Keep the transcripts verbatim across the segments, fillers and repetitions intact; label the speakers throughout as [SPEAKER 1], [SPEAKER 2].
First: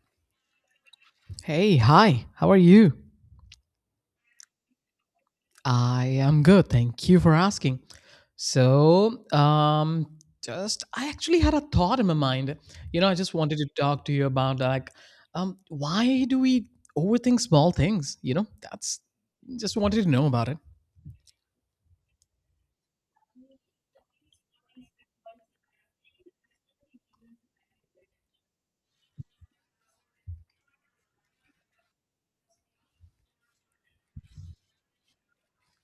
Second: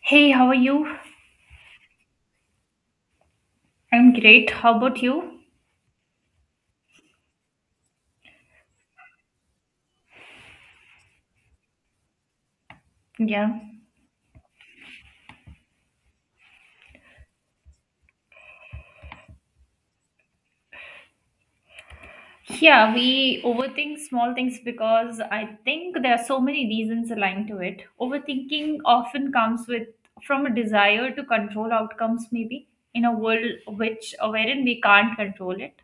[SPEAKER 1] Hey, how are you?
[SPEAKER 2] Hey, hi, how are you?
[SPEAKER 1] I'm great. How about you?
[SPEAKER 2] I am good. Thank you for asking. So, um, just I actually had a thought in my mind. You know, I just
[SPEAKER 1] Yeah.
[SPEAKER 2] wanted to talk to you about like, um, why do we overthink small things? You know, that's Just wanted to know about it.
[SPEAKER 1] Yeah, we overthink small things because I think there are so many reasons aligned to it. Overthinking often comes with from a desire to control outcomes, maybe in a world which wherein we can't control it.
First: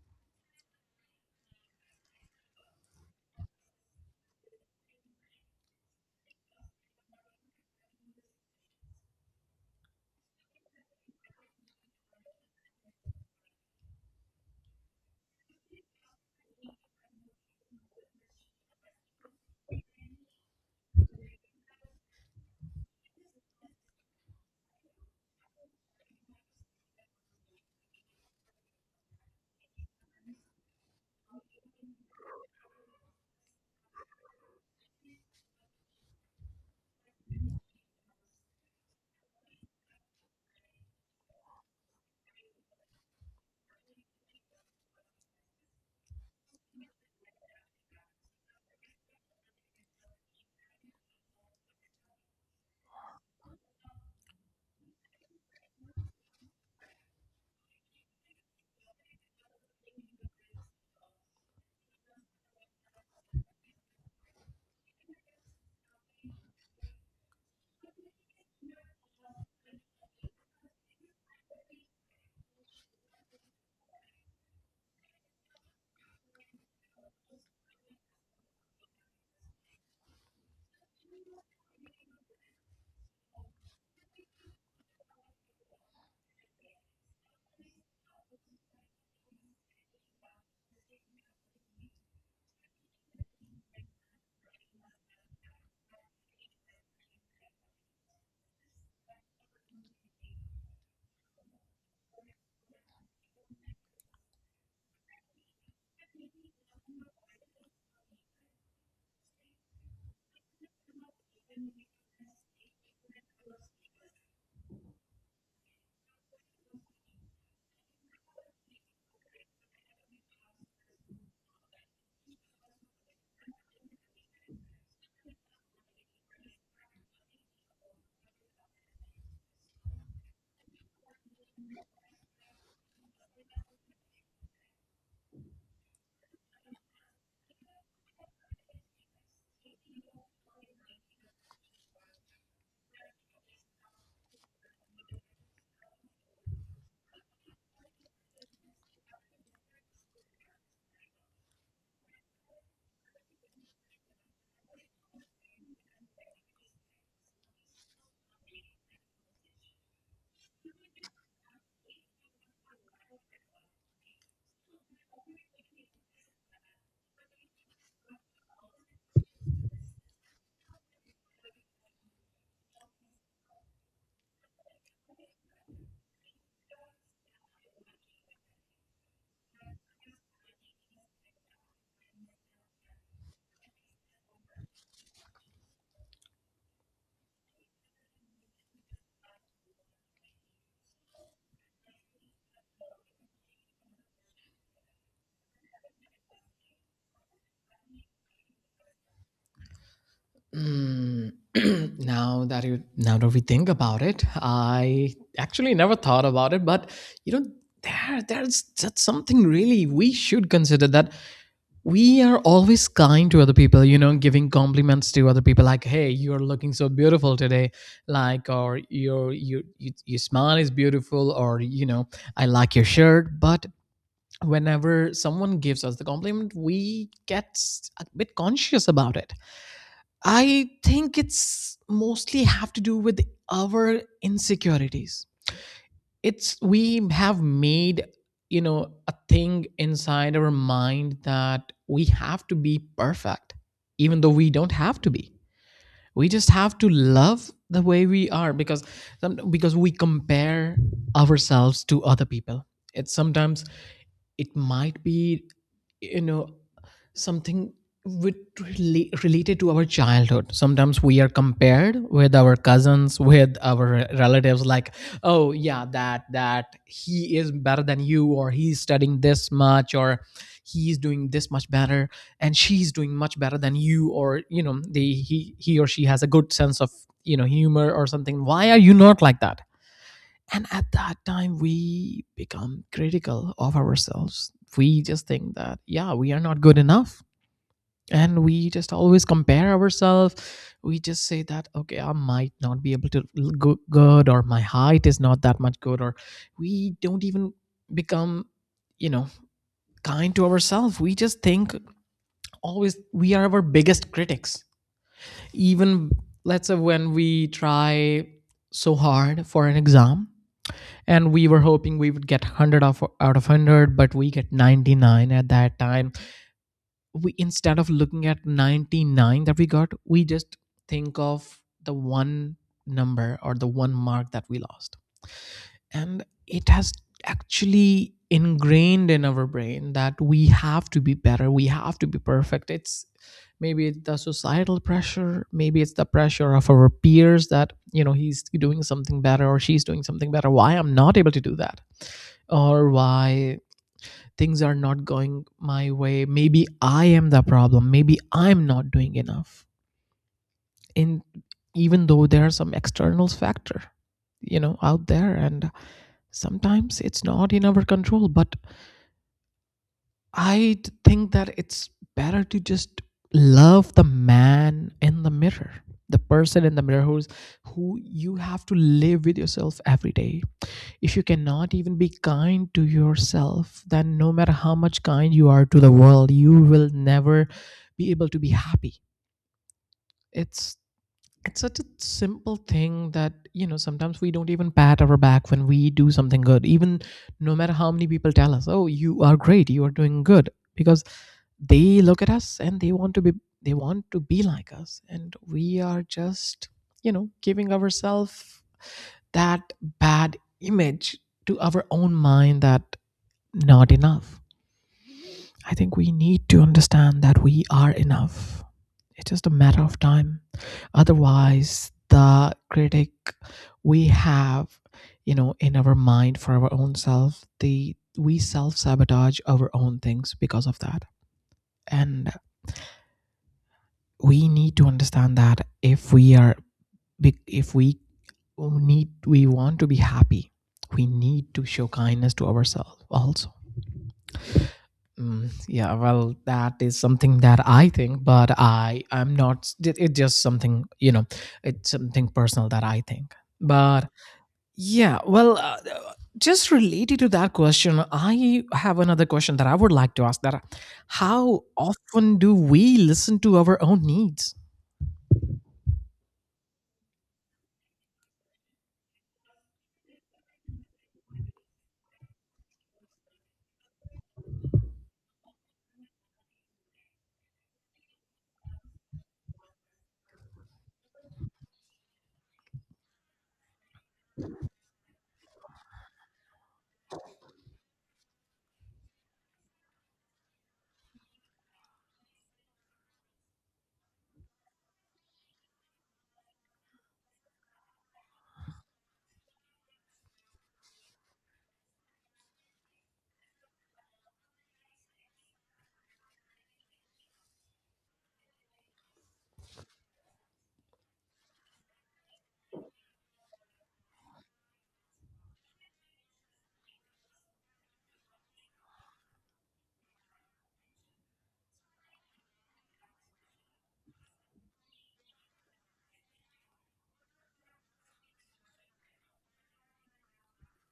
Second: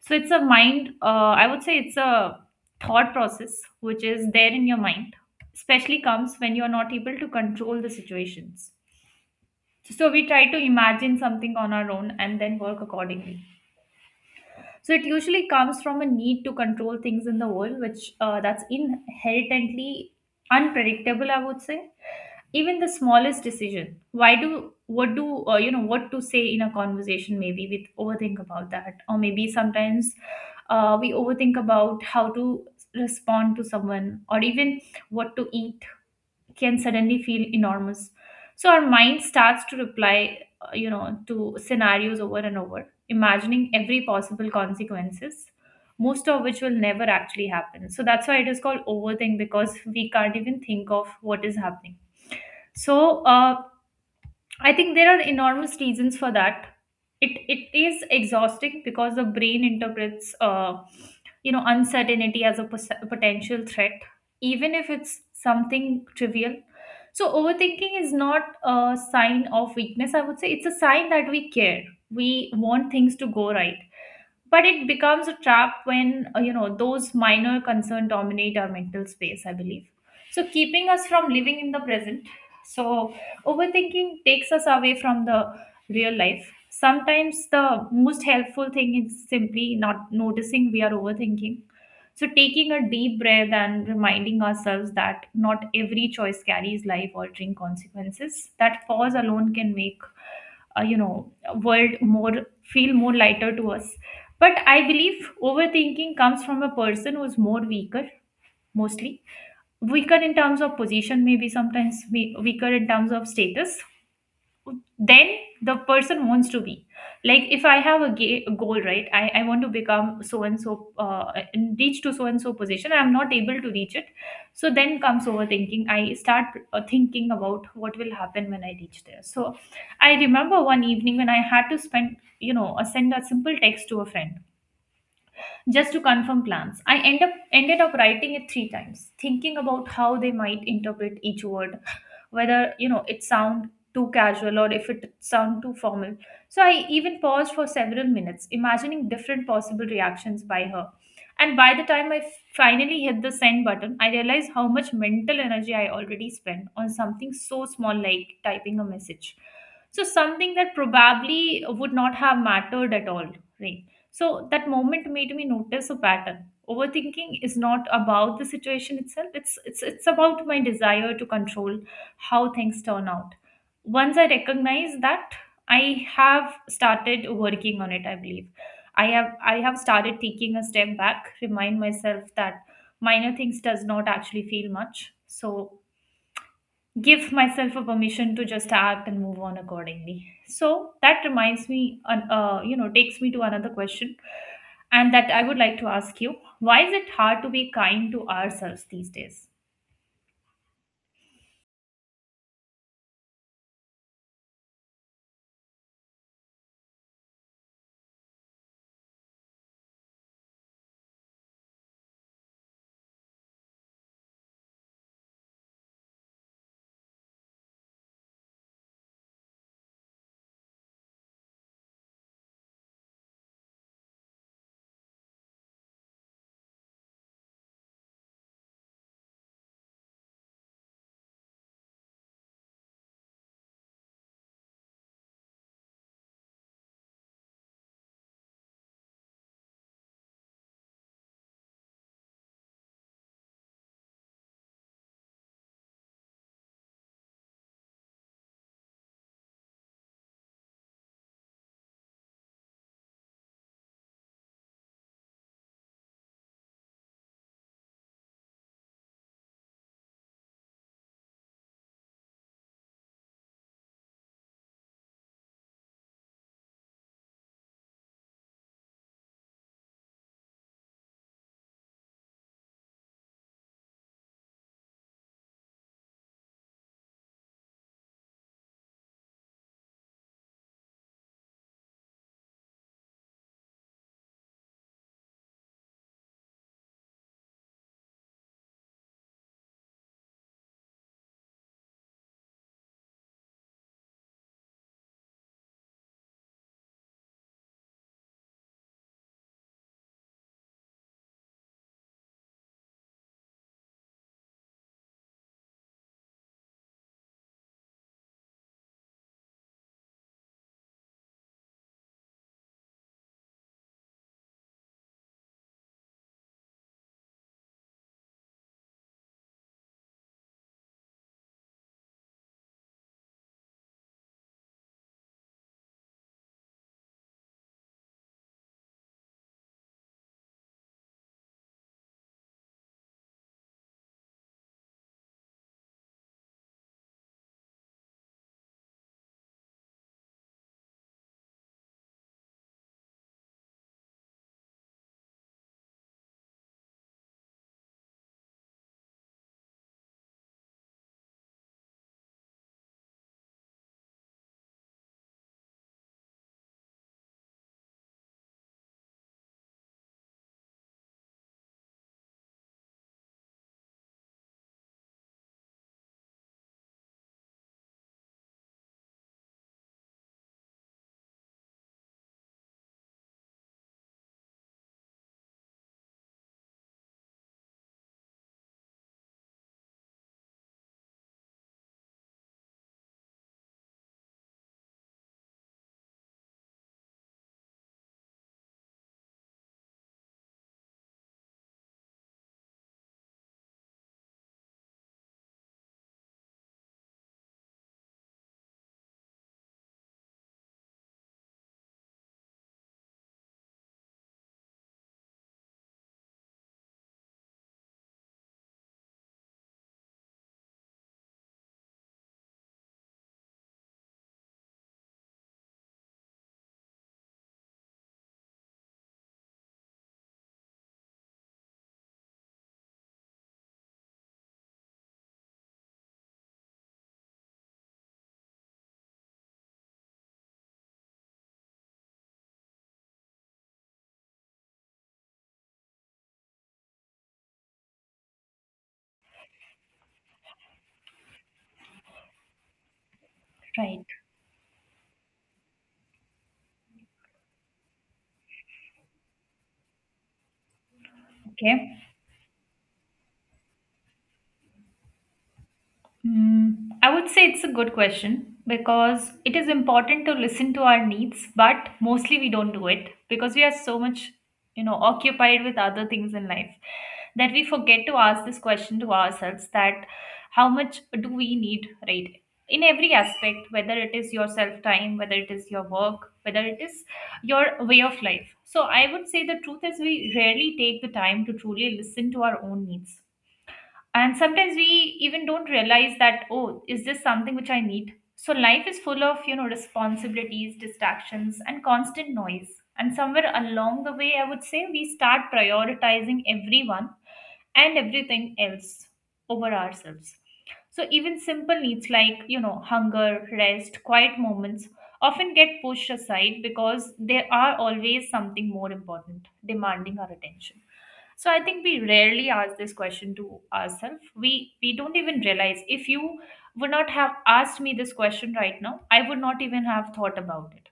[SPEAKER 1] So it's a mind. Uh, I would say it's a thought process which is there in your mind, especially comes when you are not able to control the situations. So we try to imagine something on our own and then work accordingly. So it usually comes from a need to control things in the world, which uh, that's inherently unpredictable. I would say even the smallest decision. Why do what do uh, you know what to say in a conversation? Maybe we overthink about that, or maybe sometimes uh, we overthink about how to respond to someone, or even what to eat can suddenly feel enormous. So our mind starts to reply, uh, you know, to scenarios over and over, imagining every possible consequences, most of which will never actually happen. So that's why it is called overthink because we can't even think of what is happening. So uh, I think there are enormous reasons for that. It it is exhausting because the brain interprets uh, you know uncertainty as a pos- potential threat, even if it's something trivial. So overthinking is not a sign of weakness. I would say it's a sign that we care. We want things to go right, but it becomes a trap when uh, you know those minor concerns dominate our mental space, I believe, so keeping us from living in the present. So overthinking takes us away from the real life. Sometimes the most helpful thing is simply not noticing we are overthinking. So taking a deep breath and reminding ourselves that not every choice carries life altering consequences, that pause alone can make uh, you know world more feel more lighter to us. But I believe overthinking comes from a person who's more weaker, mostly weaker in terms of position, maybe sometimes we- weaker in terms of status. Then the person wants to be, like, if I have a, ga- a goal, right? I, I want to become so and so uh, and reach to so and so position, I'm not able to reach it. So then comes overthinking. I start uh, thinking about what will happen when I reach there. So I remember one evening when I had to spend you know uh, send a simple text to a friend just to confirm plans. I end up ended up writing it three times, thinking about how they might interpret each word, whether you know it sound too casual or if it sound too formal. So I even paused for several minutes, imagining different possible reactions by her. And by the time I finally hit the send button, I realized how much mental energy I already spent on something so small, like typing a message. So something that probably would not have mattered at all, right? So that moment made me notice a pattern. Overthinking is not about the situation itself. It's it's it's about my desire to control how things turn out. Once I recognize that, I have started working on it, I believe. I have I have started taking a step back, remind myself that minor things does not actually feel much. So give myself a permission to just act and move on accordingly. So that reminds me an- uh, you know takes me to another question, and that I would like to ask you: why is it hard to be kind to ourselves these days?
[SPEAKER 2] Mm, now that you Now that we think about it, I actually never thought about it, but you know, there there's that's something really we should consider. That we are always kind to other people, you know, giving compliments to other people, like, hey, you're looking so beautiful today, like, or your your your your smile is beautiful, or, you know, I like your shirt. But whenever someone gives us the compliment, we get s- a bit conscious about it. I think it's mostly have to do with our insecurities. It's, we have made, you know, a thing inside our mind that we have to be perfect, even though we don't have to be. We just have to love the way we are, because some- because we compare ourselves to other people. It's sometimes, it might be, you know, something with rela- related to our childhood. Sometimes we are compared with our cousins, with our relatives, like, oh yeah, that that he is better than you, or he's studying this much, or he's doing this much better, and she's doing much better than you. Or you know, they he he or she has a good sense of, you know, humor or something. Why are you not like that? And at that time, we become critical of ourselves. We just think that, yeah, we are not good enough. And we just always compare ourselves. We just say that, okay, I might not be able to l- go good, or my height is not that much good, or we don't even become, you know, kind to ourselves. We just think, always we are our biggest critics. Even, let's say, when we try so hard for an exam and we were hoping we would get one hundred out of one hundred, but we get ninety-nine. At that time, we, instead of looking at ninety-nine that we got, we just think of the one number or the one mark that we lost. And it has actually ingrained in our brain that we have to be better, we have to be perfect. It's, maybe it's the societal pressure, maybe it's the pressure of our peers, that, you know, he's doing something better or she's doing something better, why I'm not able to do that? Or why things are not going my way? Maybe I am the problem. Maybe I'm not doing enough. In Even though there are some external factor, you know, out there, and sometimes it's not in our control. But I d- think that it's better to just love the man in the mirror, the person in the mirror, who's, who you have to live with yourself every day. If you cannot even be kind to yourself, then no matter how much kind you are to the world, you will never be able to be happy. It's it's such a simple thing that, you know, sometimes we don't even pat our back when we do something good, even no matter how many people tell us, oh, you are great, you are doing good. Because they look at us and they want to be they want to be like us, and we are just, you know, giving ourselves that bad image to our own mind, that not enough. I think we need to understand that we are enough. It's just a matter of time. Otherwise, the critic we have, you know, in our mind for our own self, the we self sabotage our own things because of that. And we need to understand that if we are, be- if we need, we want to be happy, we need to show kindness to ourselves also. Mm, yeah, well, that is something that I think, but I i am not. It, it's just something, you know, it's something personal that I think.
[SPEAKER 1] Right.
[SPEAKER 2] But yeah, well, uh, just related to that question, I have another question that I would like to ask: that how
[SPEAKER 1] Okay.
[SPEAKER 2] often do we listen to our own needs?
[SPEAKER 1] Hmm, I would say it's a good question because it is important to listen to our needs, but mostly we don't do it because we are so much, you know, occupied with other things in life that we forget to ask this question to ourselves, that how much do we need, right? In every aspect, whether it is your self time, whether it is your work, whether it is your way of life. So I would say the truth is we rarely take the time to truly listen to our own needs, and sometimes we even don't realize that, oh, is this something which I need? So life is full of, you know, responsibilities, distractions, and constant noise. And somewhere along the way, I would say we start prioritizing everyone and everything else over ourselves. So even simple needs like, you know, hunger, rest, quiet moments often get pushed aside because they are always something more important demanding our attention. So I think we rarely ask this question to ourselves. We we don't even realize. If you would not have asked me this question right now, I would not even have thought about it.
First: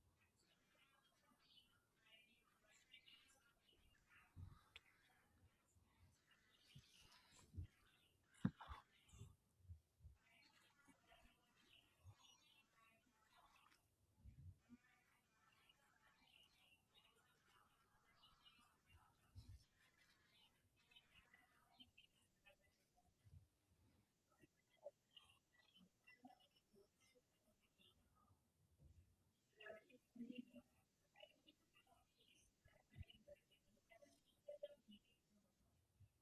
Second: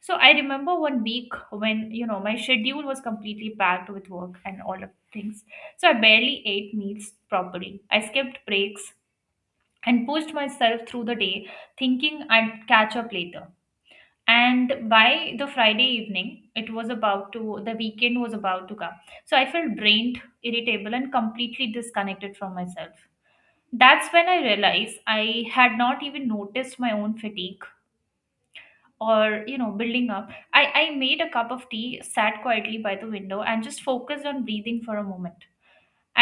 [SPEAKER 1] So I remember one week when you know my schedule was completely packed with work and all of things. So I barely ate meals properly. I skipped breaks and pushed myself through the day, thinking I'd catch up later. And by the Friday evening, it was about to, the weekend was about to come, so I felt drained, irritable, and completely disconnected from myself. That's when I realized I had not even noticed my own fatigue or you know building up. I i made a cup of tea, sat quietly by the window, and just focused on breathing for a moment.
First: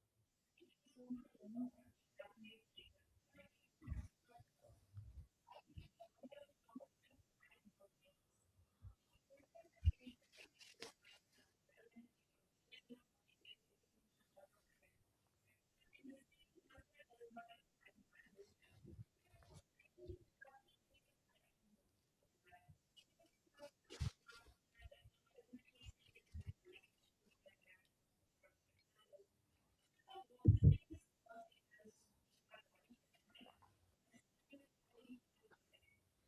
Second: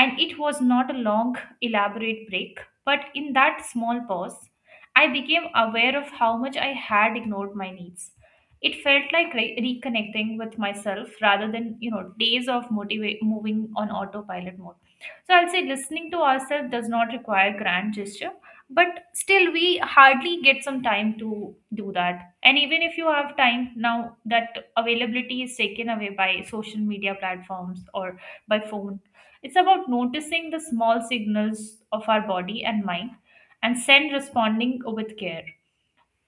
[SPEAKER 1] And it was not a long, elaborate break, but in that small pause, I became aware of how much I had ignored my needs. It felt like re- reconnecting with myself rather than, you know, days of motiva- moving on autopilot mode. So I'll say listening to ourselves does not require grand gesture, but still we hardly get some time to do that. And even if you have time now, that availability is taken away by social media platforms or by phone. It's about noticing the small signals of our body and mind, and send responding with care.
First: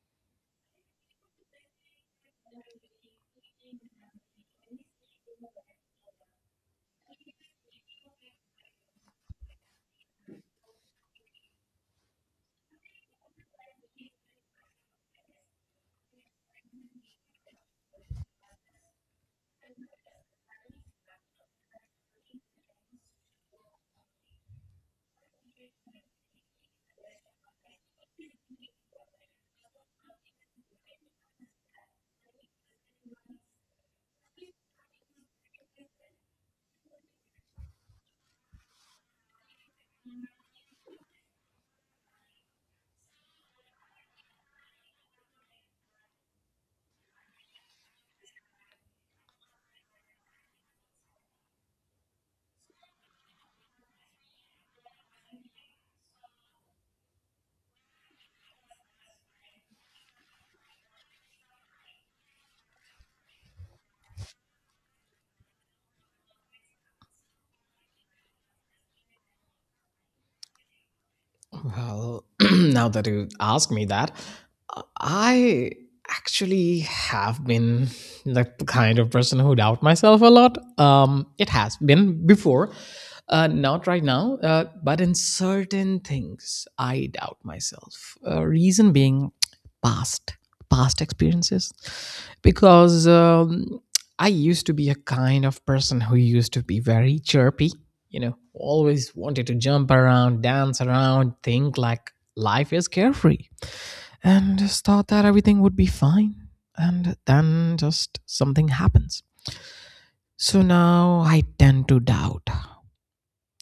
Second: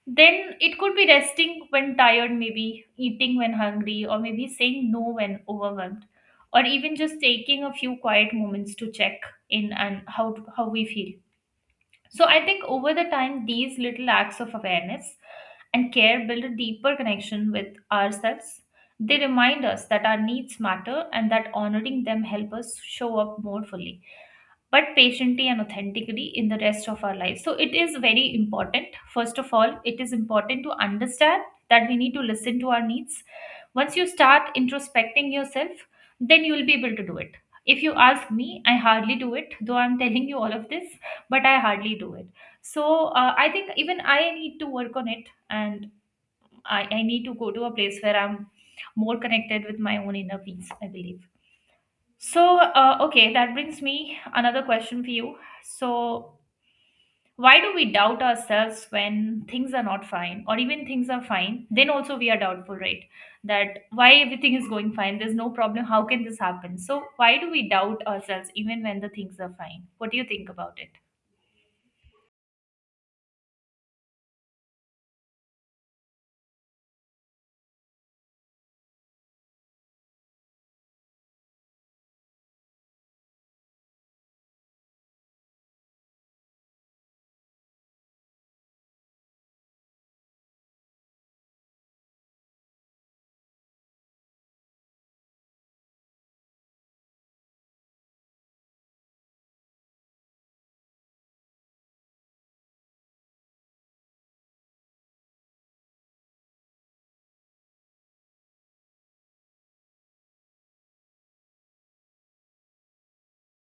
[SPEAKER 1] Then it could be resting when tired, maybe eating when hungry, or maybe saying no when overwhelmed, or even just taking a few quiet moments to check in and how, how we feel. So I think over the time, these little acts of awareness and care build a deeper connection with ourselves. They remind us that our needs matter, and that honoring them help us show up more fully but patiently and authentically in the rest of our lives. So it is very important. First of all, it is important to understand that we need to listen to our needs. Once you start introspecting yourself, then you will be able to do it. If you ask me, I hardly do it, though I'm telling you all of this, but I hardly do it. So uh, I think even I need to work on it, and I, I need to go to a place where I'm more connected with my own inner peace, I believe. So, uh, okay, that brings me another question for you. So, why do we doubt ourselves when things are not fine, or even things are fine? Then also we are doubtful, right? That why everything is going fine, there's no problem, how can this happen? So, why do we doubt ourselves even when the things are fine? What do you think about it?
[SPEAKER 2] Well, now that you ask me that, I actually have been the kind of person who doubt myself a lot. Um, it has been before, uh, not right now, uh, but in certain things, I doubt myself. Uh, reason being past past experiences, because um, I used to be a kind of person who used to be very chirpy, you know, always wanted to jump around, dance around, think like life is carefree, and just thought that everything would be fine, and then just something happens. So now I tend to doubt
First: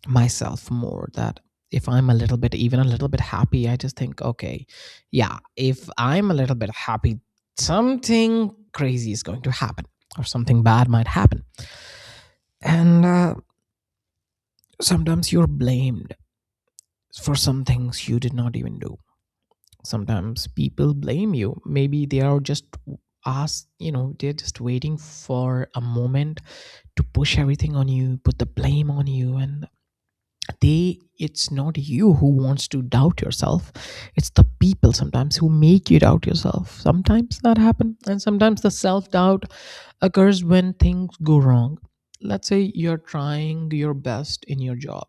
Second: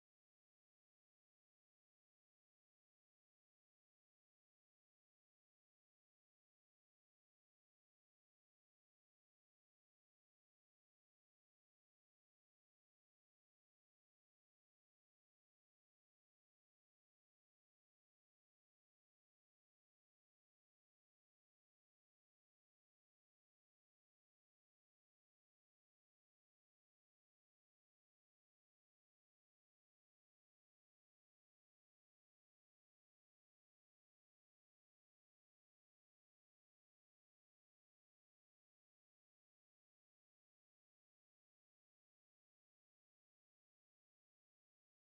[SPEAKER 2] myself more that if I'm a little bit, even a little bit happy, I just think, okay, yeah, if I'm a little bit happy, something crazy is going to happen, or something bad might happen. And uh, Sometimes you're blamed for some things you did not even do. Sometimes people blame you, maybe they are just ask you know, they're just waiting for a moment to push everything on you, put the blame on you. And they it's not you who wants to doubt yourself, it's the people sometimes who make you doubt yourself. Sometimes that happen. And sometimes the self doubt occurs when things go wrong. Let's say you're trying your best in your job,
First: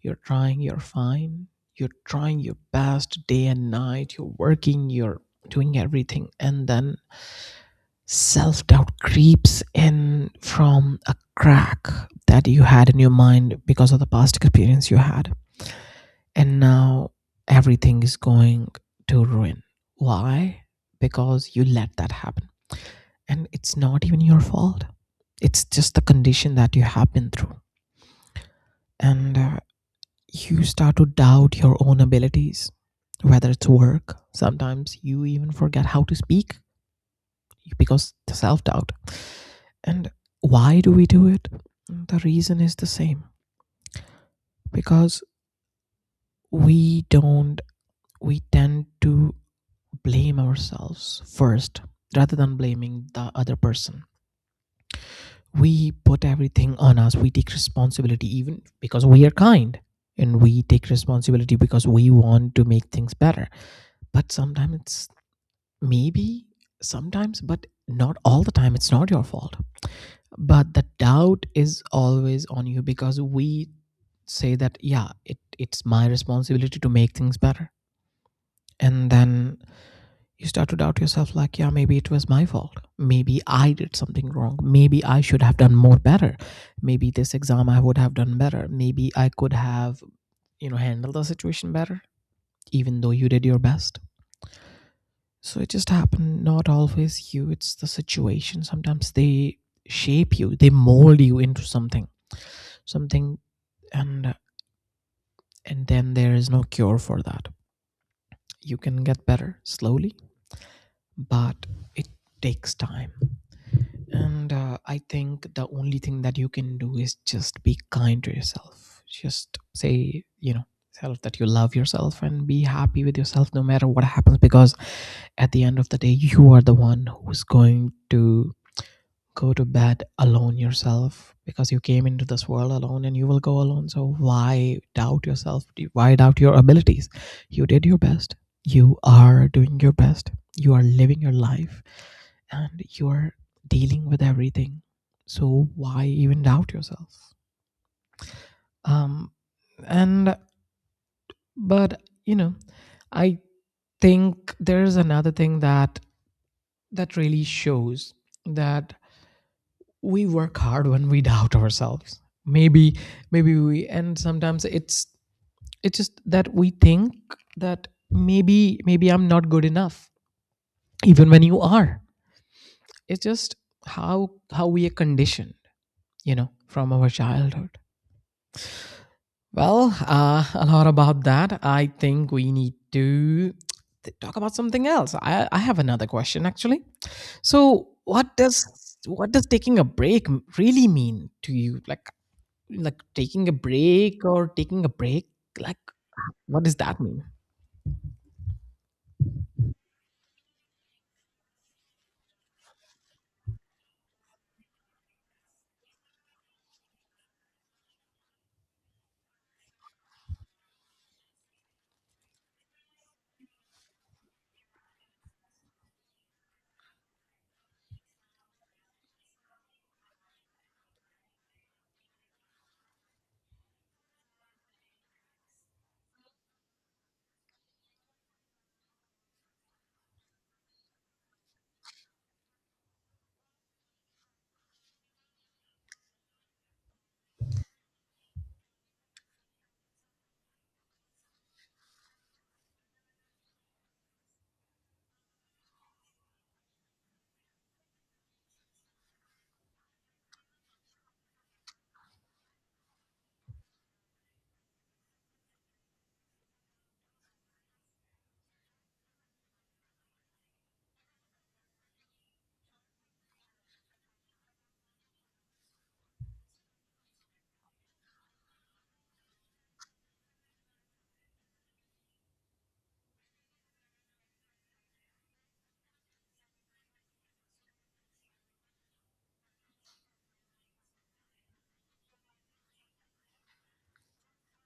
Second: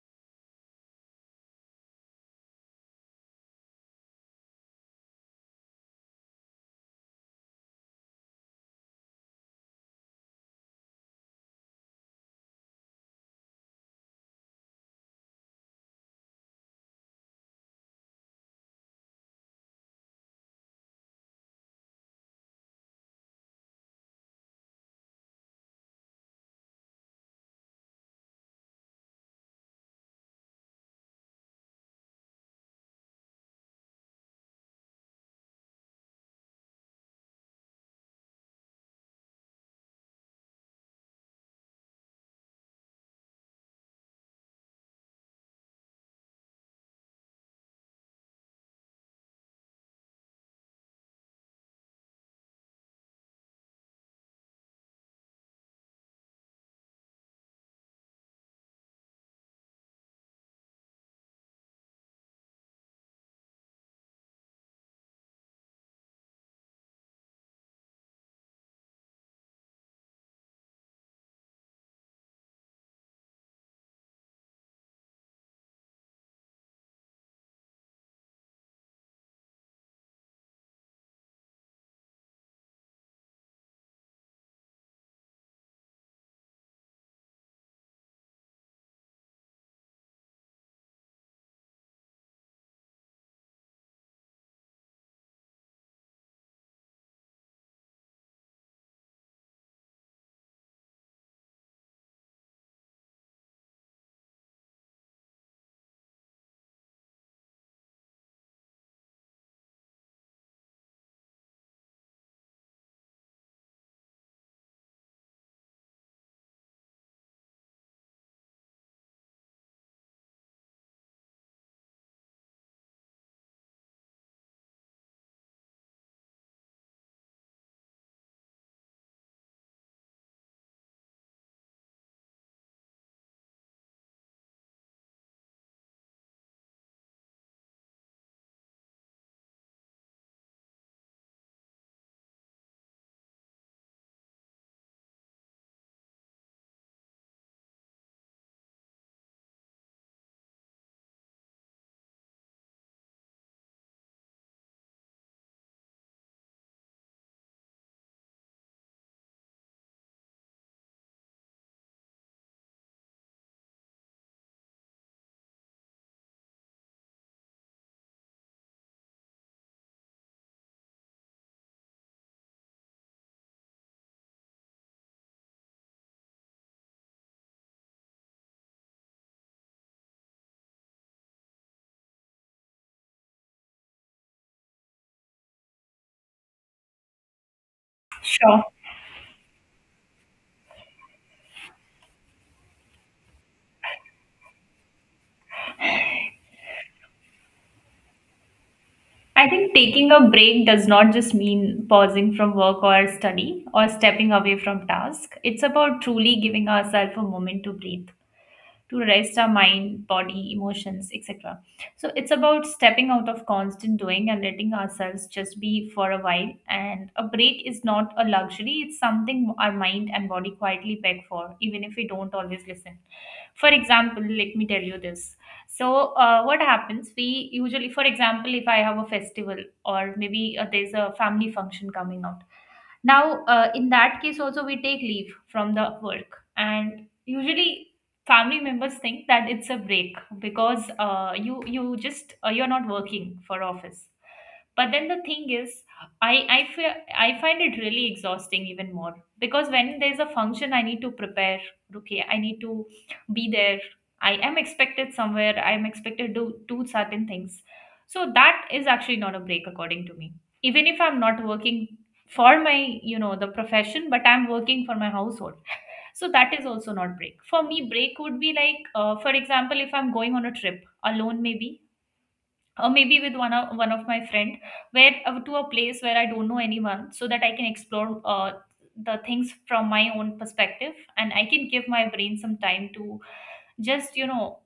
[SPEAKER 2] you're trying, you're fine. You're trying your best day and night. You're working, you're doing everything. And then self doubt creeps in from a crack that you had in your mind because of the past experience you had. And now everything is going to ruin. Why? Because you let that happen. And it's not even your fault, it's just the condition that you have been through. And uh, You start to doubt your own abilities, whether it's work. Sometimes you even forget how to speak because the self doubt. And why do we do it? The reason is the same, because we don't, we tend to blame ourselves first rather than blaming the other person. We put everything on us, we take responsibility, even because we are kind, and we take responsibility because we want to make things better. But sometimes it's, maybe sometimes, but not all the time. It's not your fault. But the doubt is always on you because we say that, yeah, it, it's my responsibility to make things better. And then you start to doubt yourself like, yeah, maybe it was my fault. Maybe I did something wrong. Maybe I should have done more better. Maybe this exam I would have done better. Maybe I could have, you know, handled the situation better, even though you did your best. So it just happened, not always you, it's the situation. Sometimes they shape you, they mold you into something, something, and and then there is no cure for that. You can get better slowly, but it takes time. And uh, I think the only thing that you can do is just be kind to yourself. Just say, you know, self that you love yourself and be happy with yourself no matter what happens. Because at the end of the day you are the one who's going to go to bed alone yourself, because you came into this world alone and you will go alone. So why doubt yourself? Why doubt your abilities? You did your best, you are doing your best, you are living your life, and you're dealing with everything. So why even doubt yourself? um and But you know, I think there's another thing that that really shows that we work hard when we doubt ourselves. maybe Maybe we, and sometimes it's it's just that we think that maybe maybe I'm not good enough, even when you are. It's just how how we are conditioned, you know, from our childhood. Well, uh, a lot about that, I think we need to th- talk about something else. i I have another question actually. So what
[SPEAKER 1] Sure.
[SPEAKER 2] does, what does taking a break really mean to you? like like taking a break or taking a break, like, what does that mean?
[SPEAKER 1] I think taking a break does not just mean pausing from work or study or stepping away from task. It's about truly giving ourselves a moment to breathe, to rest our mind, body, emotions, et cetera. So it's about stepping out of constant doing and letting ourselves just be for a while. And a break is not a luxury, it's something our mind and body quietly beg for, even if we don't always listen. For example, let me tell you this. So, uh, what happens? We usually, for example, if I have a festival or maybe uh, there's a family function coming out now uh, in that case also we take leave from the work, and usually family members think that it's a break because uh, you you just uh, you're not working for office. But then the thing is, i i feel, I find it really exhausting even more, because when there's a function I need to prepare. Okay, I need to be there. I am expected somewhere, I am expected to do certain things. So that is actually not a break according to me. Even if I'm not working for my, you know, the profession, but I'm working for my household. So that is also not break for me. Break would be like, uh, for example, if I'm going on a trip alone, maybe, or maybe with one of one of my friend, where uh, to a place where I don't know anyone, so that I can explore uh, the things from my own perspective, and I can give my brain some time to just, you know,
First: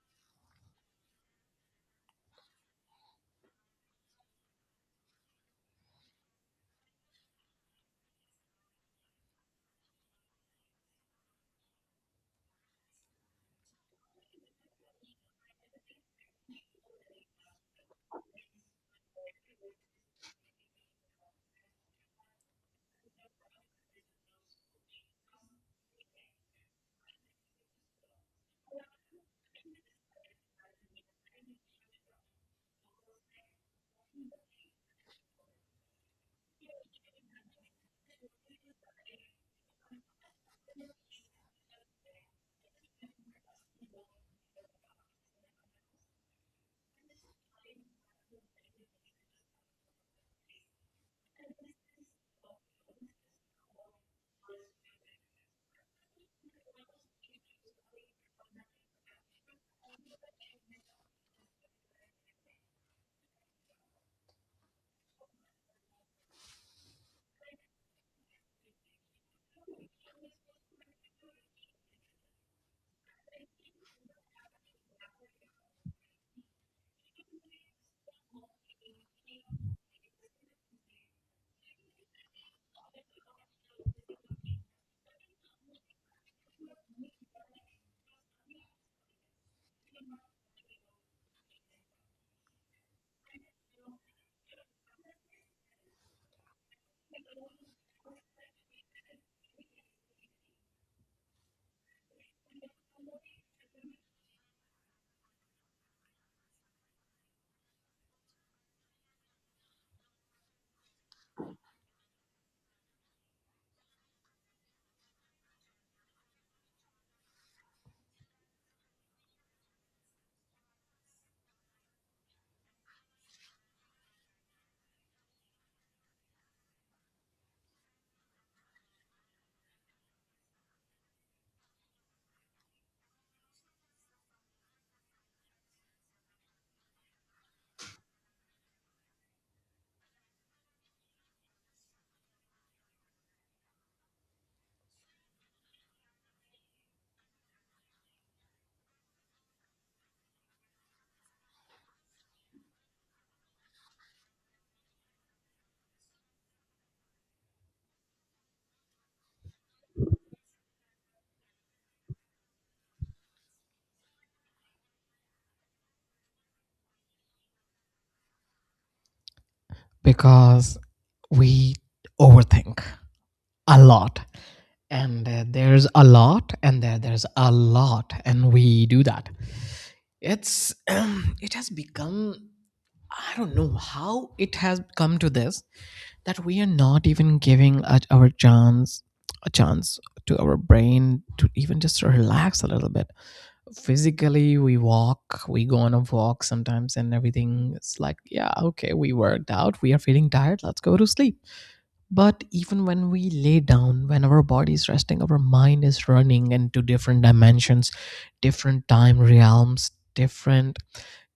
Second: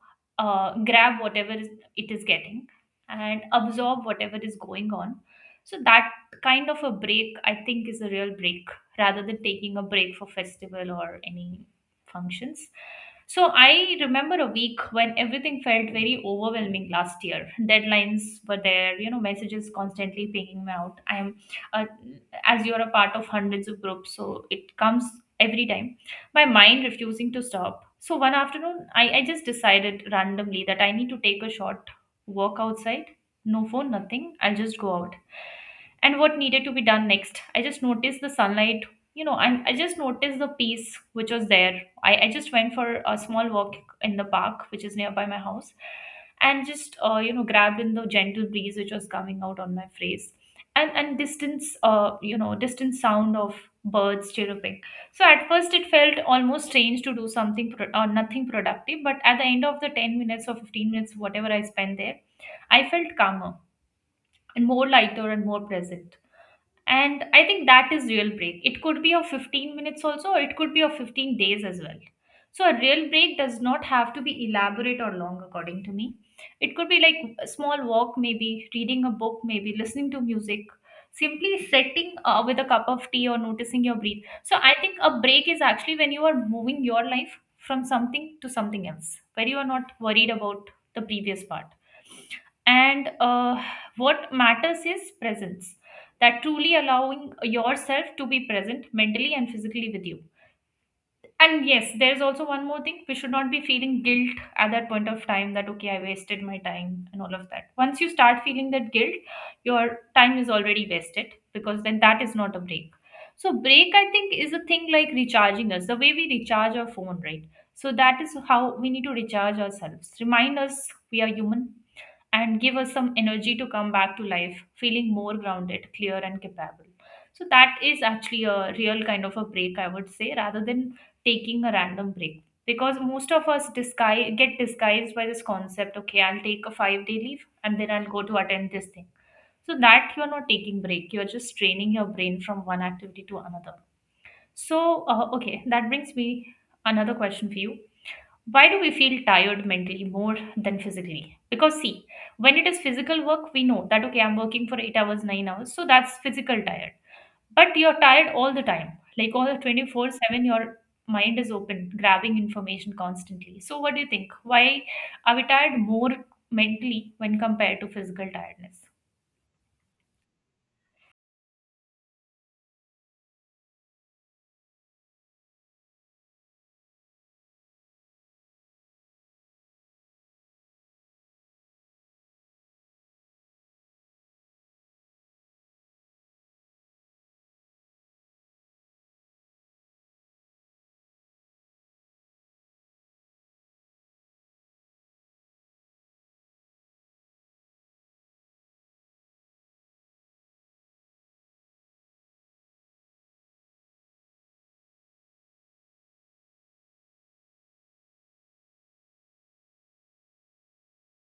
[SPEAKER 1] uh, grab whatever is, it is getting, and absorb whatever is going on. So that kind of a break, I think, is a real break, rather than taking a break for festival or any functions. So I remember a week when everything felt very overwhelming last year. Deadlines were there, you know, messages constantly pinging me out. I'm uh, as you're a part of hundreds of groups, so it comes every time, my mind refusing to stop. So one afternoon, I, I just decided randomly that I need to take a short walk outside. No phone, nothing. I'll just go out and what needed to be done next. I just noticed the sunlight, you know, and I just noticed the peace which was there. i, I just went for a small walk in the park which is nearby my house, and just uh, you know, grabbed in the gentle breeze which was coming out on my face, and and distance, uh, you know, distant sound of birds chirping. So at first it felt almost strange to do something pro- or nothing productive, but at the end of the ten minutes or fifteen minutes, whatever I spent there, I felt calmer and more lighter and more present. And I think that is real break. It could be of fifteen minutes also, or it could be of fifteen days as well. So a real break does not have to be elaborate or long according to me. It could be like a small walk, maybe reading a book, maybe listening to music, simply sitting uh, with a cup of tea, or noticing your breath. So I think a break is actually when you are moving your life from something to something else, where you are not worried about the previous part and uh, what matters is presence. That truly allowing yourself to be present mentally and physically with you. And yes, there's also one more thing. We should not be feeling guilt at that point of time that, okay, I wasted my time and all of that. Once you start feeling that guilt, your time is already wasted, because then that is not a break. So, break, I think, is a thing like recharging us, the way we recharge our phone, right? So, that is how we need to recharge ourselves. Remind us we are human and give us some energy to come back to life feeling more grounded, clear and capable. So that is actually a real kind of a break, I would say, rather than taking a random break, because most of us disguise get disguised by this concept, okay, I'll take a five day leave and then I'll go to attend this thing. So that you're not taking break, you're just training your brain from one activity to another. So uh, okay, that brings me another question for you. Why do we feel tired mentally more than physically? Because see, when it is physical work, we know that, okay, I'm working for eight hours, nine hours, so that's physical tired. But you're tired all the time, like all the twenty four seven, your mind is open grabbing information constantly. So what do you think, why are we tired more mentally when compared to physical tiredness?
[SPEAKER 2] Because we overthink a lot. And uh, There's a lot. And there there's a lot, and we do that. It's um, It has become, I don't know how it has come to this, that we are not even giving a, our chance, a chance to our brain to even just relax a little bit. Physically, we walk, we go on a walk sometimes, and everything, it's like, yeah, okay, we worked out, we are feeling tired, let's go to sleep. But even when we lay down, when our body is resting, our mind is running into different dimensions, different time realms, different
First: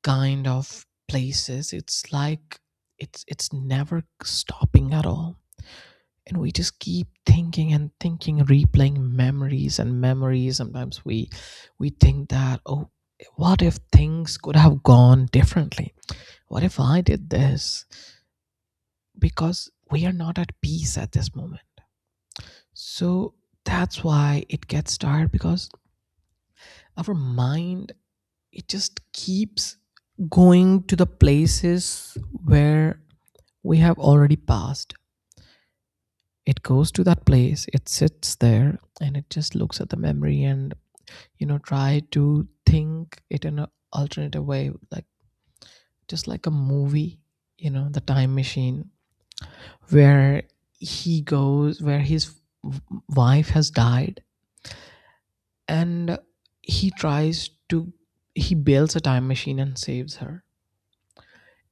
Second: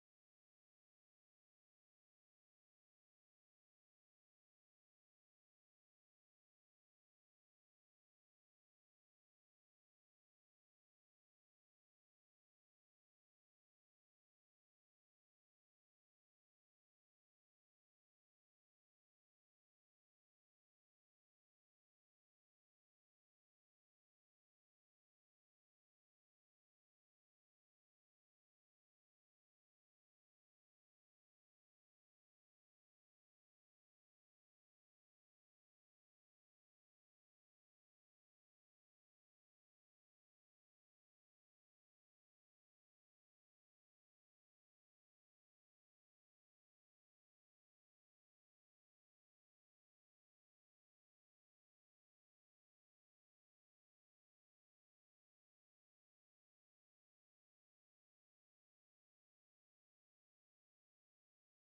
[SPEAKER 2] kind of places. It's like, it's it's Never stopping at all. And we just keep thinking and thinking, replaying memories and memories. Sometimes we we think that, oh, what if things could have gone differently? What if I did this? Because we are not at peace at this moment. So that's why it gets tired, because our mind, it just keeps going to the places where we have already passed. It goes to that place, it sits there, and it just looks at the memory and you know try to think it in an alternative way, like just like a movie. You know, the time machine, where he goes where his w- wife has died, and he tries to, he builds a time machine and saves her.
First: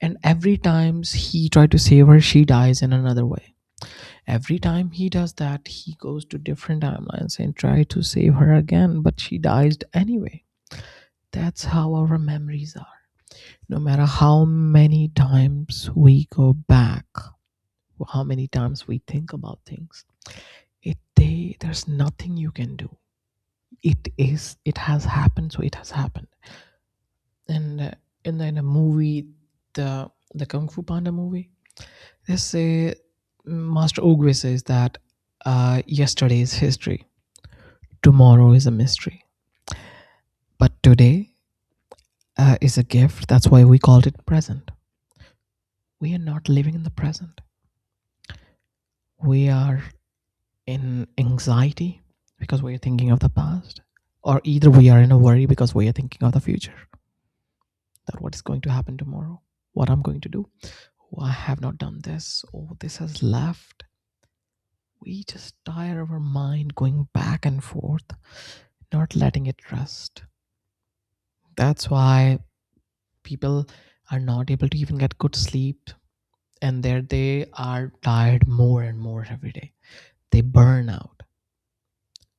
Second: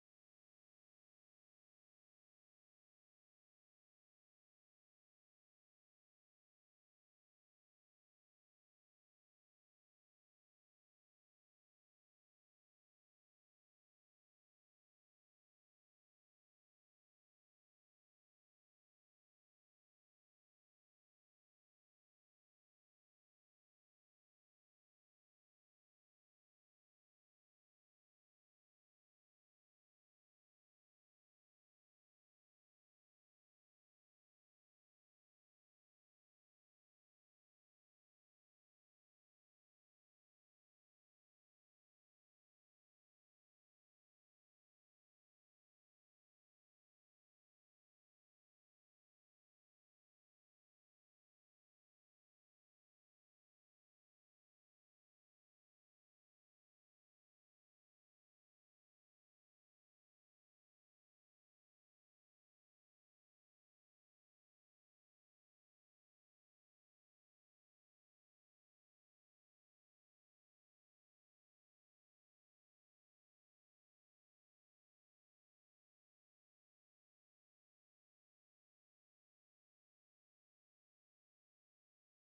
[SPEAKER 2] And every times he tries to save her, she dies in another way. Every time he does that, he goes to different timelines and try to save her again, but she dies anyway. That's how our memories are. No matter how many times we go back, or how many times we think about things, it they there's nothing you can do. It is, it has happened, so it has happened. And uh, In the, in a movie, the the Kung Fu Panda movie, they say, Master Oogway says that, uh, yesterday is history, tomorrow is a mystery, but today uh, is a gift, that's why we called it present. We are not living in the present. We are in anxiety, because we are thinking of the past, or either we are in a worry because we are thinking of the future. That what is going to happen tomorrow, what I'm going to do. Oh, I have not done this, oh, this has left. We just tire our mind going back and forth, not letting it rest. That's why people are not able to even get good sleep, and there they are tired more and more every day. They burn out.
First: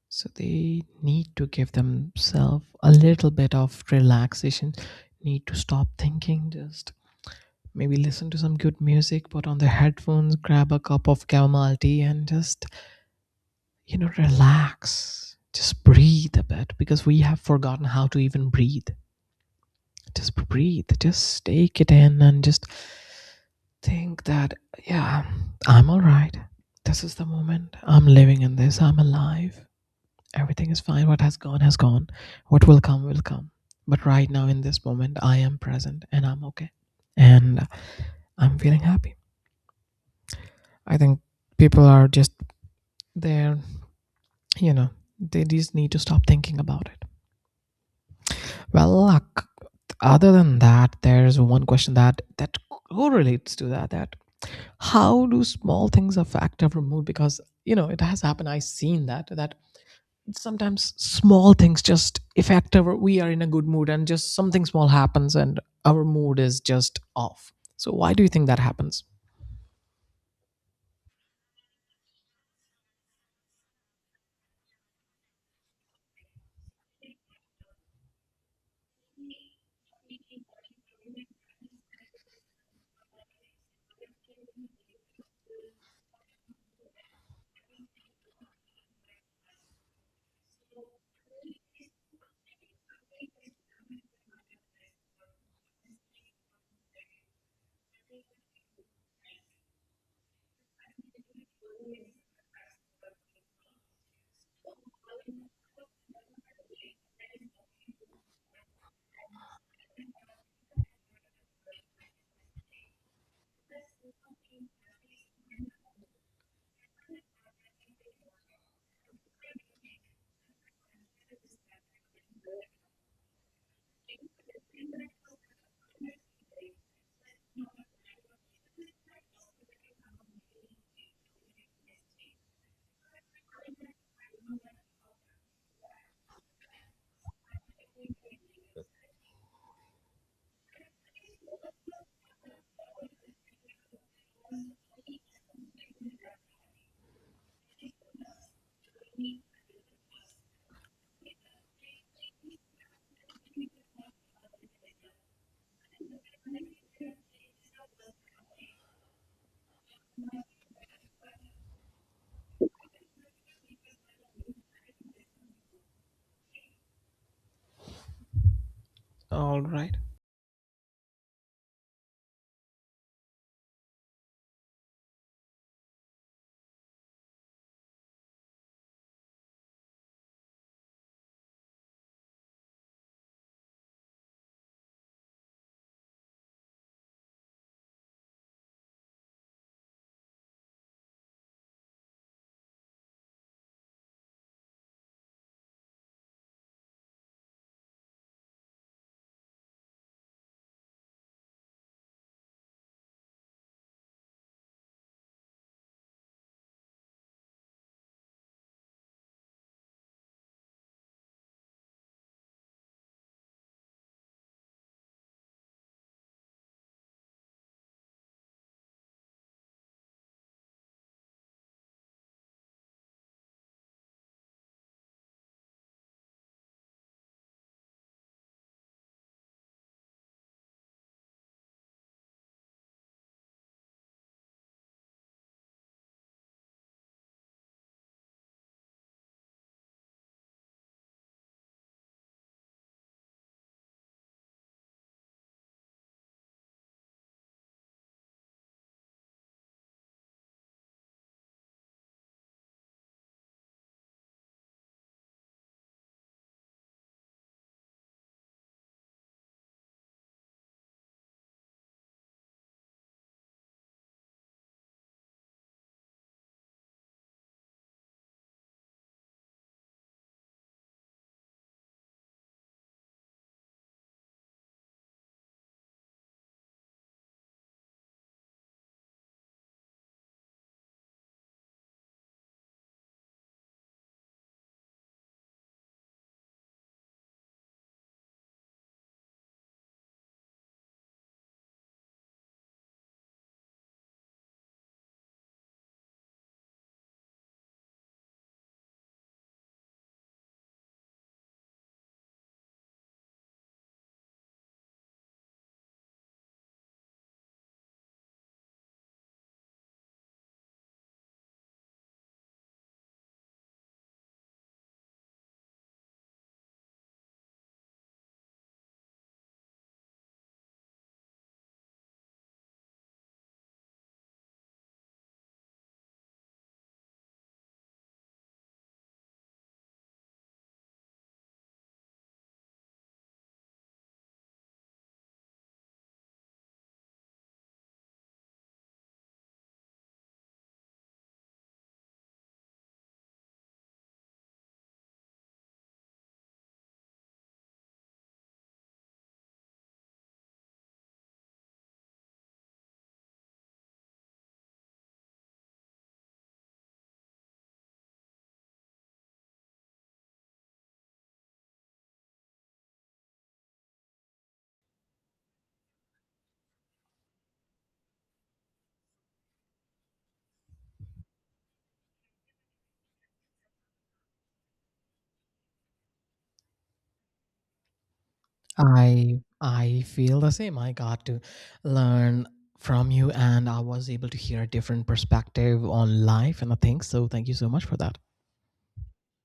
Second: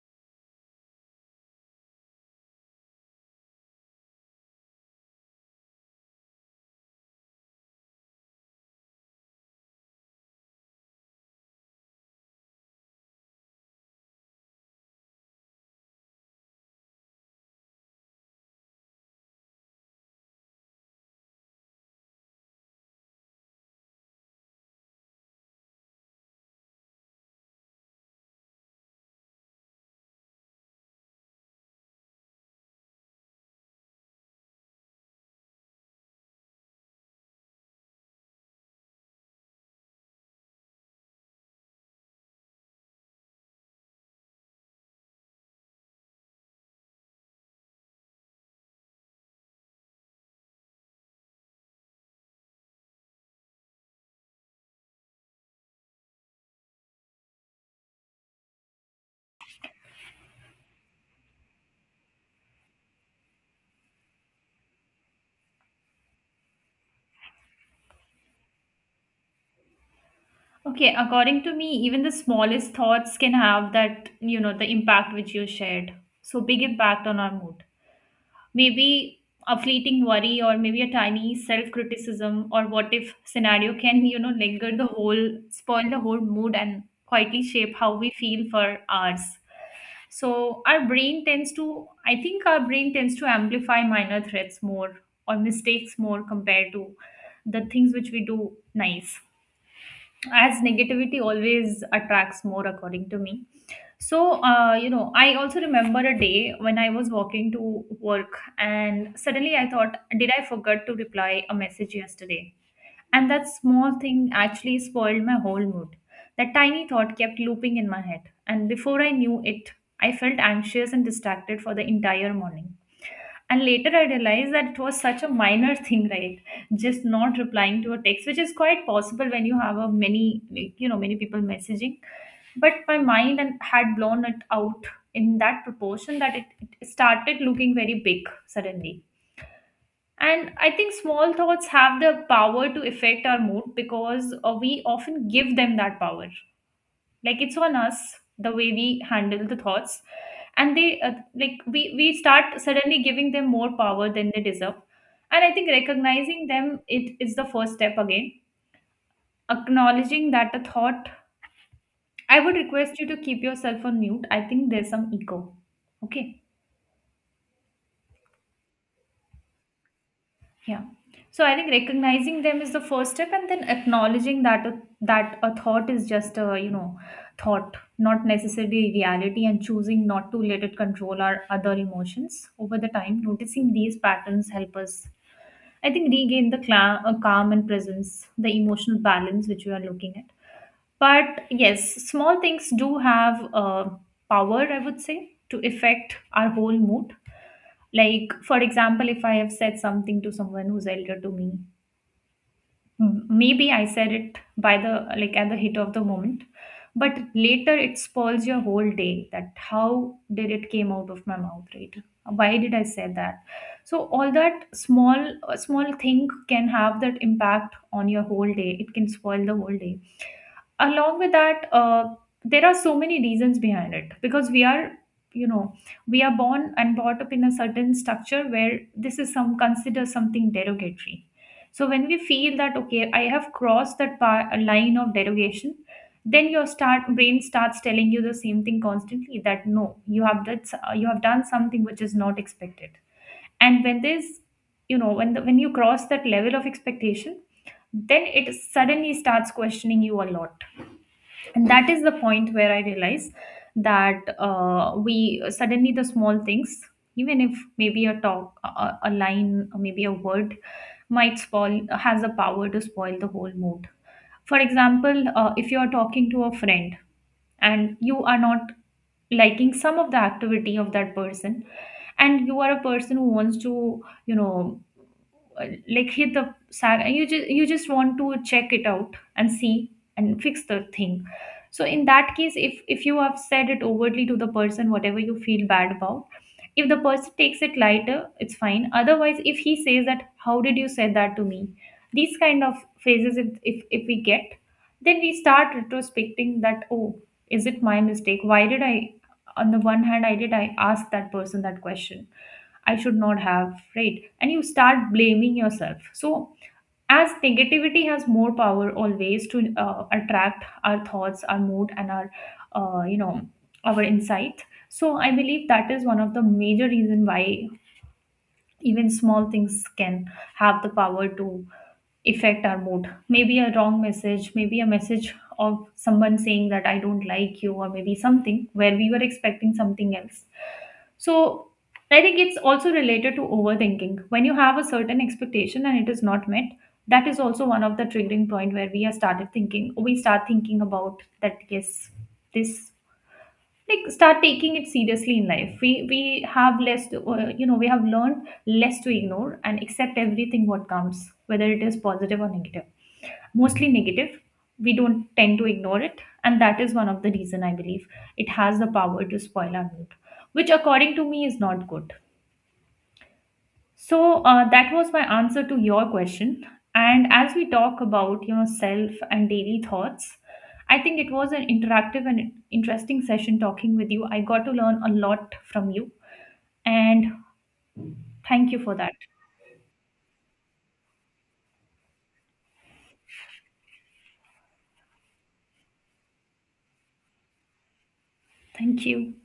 [SPEAKER 2] So they need to give themselves a little bit of relaxation, need to stop thinking, just maybe listen to some good music, put on the headphones, grab a cup of chamomile tea, and just, you know, relax. Just breathe a bit because we have forgotten how to even breathe. Just breathe, just take it in and just think that, yeah, I'm all right. This is the moment. I'm living in this. I'm alive. Everything is fine. What has gone has gone. What will come will come. But right now, in this moment, I am present and I'm okay. And I'm feeling happy. I think people are just there, you know, they just need to stop thinking about it. Well, luck. Other than that, there's one question that that correlates to that. That how do small things affect our mood? Because you know it has happened. I've seen that. That sometimes small things just affect our, we are in a good mood and just something small happens and our mood is just off. So why do you think that happens?
[SPEAKER 1] Okay, according to me, even the smallest thoughts can have that, you know, the impact which you shared. So big impact on our mood. Maybe a fleeting worry, or maybe a tiny self criticism, or what if scenario can, you know, linger the whole, spoil the whole mood, and quietly shape how we feel for hours. So our brain tends to, I think our brain tends to amplify minor threats more or mistakes more compared to the things which we do nice, as negativity always attracts more according to me. So uh, you know, I also remember a day when I was walking to work, and suddenly I thought, did I forget to reply a message yesterday? And that small thing actually spoiled my whole mood. That tiny thought kept looping in my head, and before I knew it, I felt anxious and distracted for the entire morning. And later I realized that it was such a minor thing, right? Just not replying to a text, which is quite possible when you have a many, like, you know, many people messaging. But my mind and had blown it out in that proportion that it, it started looking very big suddenly. And I think small thoughts have the power to affect our mood, because uh, we often give them that power, like it's on us, the way we handle the thoughts. And they uh, like we we start suddenly giving them more power than they deserve. And I think recognizing them it is the first step. Again, acknowledging that the thought, I would request you to keep yourself on mute, I think there's some echo. Okay.
[SPEAKER 2] All right.
[SPEAKER 1] Yeah. So I think recognizing them is the first step, and then acknowledging that a, that a thought is just a, you know, thought, not necessarily reality, and choosing not to let it control our other emotions over the time. Noticing these patterns help us, I think, regain the cla- uh, calm and presence, the emotional balance which we are looking at. But yes, small things do have uh, power, I would say, to affect our whole mood. Like for example, if I have said something to someone who's elder to me, M- maybe I said it by the, like at the hit of the moment, but later it spoils your whole day, that how did it came out of my mouth, right? Why did I say that? So all that small uh, small thing can have that impact on your whole day. It can spoil the whole day. Along with that, uh, there are so many reasons behind it, because we are, you know, we are born and brought up in a certain structure where this is some consider something derogatory. So when we feel that, okay, I have crossed that par- line of derogation, then your start brain starts telling you the same thing constantly, that no, you have that, you have done something which is not expected. And when there's, you know, when the, when you cross that level of expectation, then it suddenly starts questioning you a lot. And that is the point where I realize that uh, we, suddenly the small things, even if maybe a talk a, a line, or maybe a word, might spoil, has the power to spoil the whole mood. For example, uh, if you are talking to a friend, and you are not liking some of the activity of that person, and you are a person who wants to, you know, uh, like hit the sack, and you just you just want to check it out and see and fix the thing. So in that case, if if you have said it overtly to the person whatever you feel bad about, if the person takes it lighter it's fine, otherwise if he says that how did you say that to me, these kind of phrases, if if, if we get, then we start retrospecting that, oh, is it my mistake, why did I, on the one hand I did, I asked that person that question, I should not have, right? And you start blaming yourself. So as negativity has more power always to uh, attract our thoughts, our mood, and our uh, you know, our insight, so I believe that is one of the major reason why even small things can have the power to affect our mood. Maybe a wrong message, maybe a message of someone saying that I don't like you, or maybe something where we were expecting something else. So, I think it's also related to overthinking. When you have a certain expectation and it is not met, that is also one of the triggering point where we are started thinking, we start thinking about that, yes, this, like start taking it seriously in life, we we have less to, uh, you know, we have learned less to ignore and accept everything what comes, whether it is positive or negative, mostly negative. We don't tend to ignore it, and that is one of the reason I believe it has the power to spoil our mood, which according to me is not good. So uh, that was my answer to your question. And as we talk about, you know, self and daily thoughts, I think it was an interactive and interesting session talking with you. I got to learn a lot from you, and thank you for that.
[SPEAKER 2] I i feel the same. I got to learn from you, and I was able to hear a different perspective on life and the things, so thank you so much for that.
[SPEAKER 1] Thank you.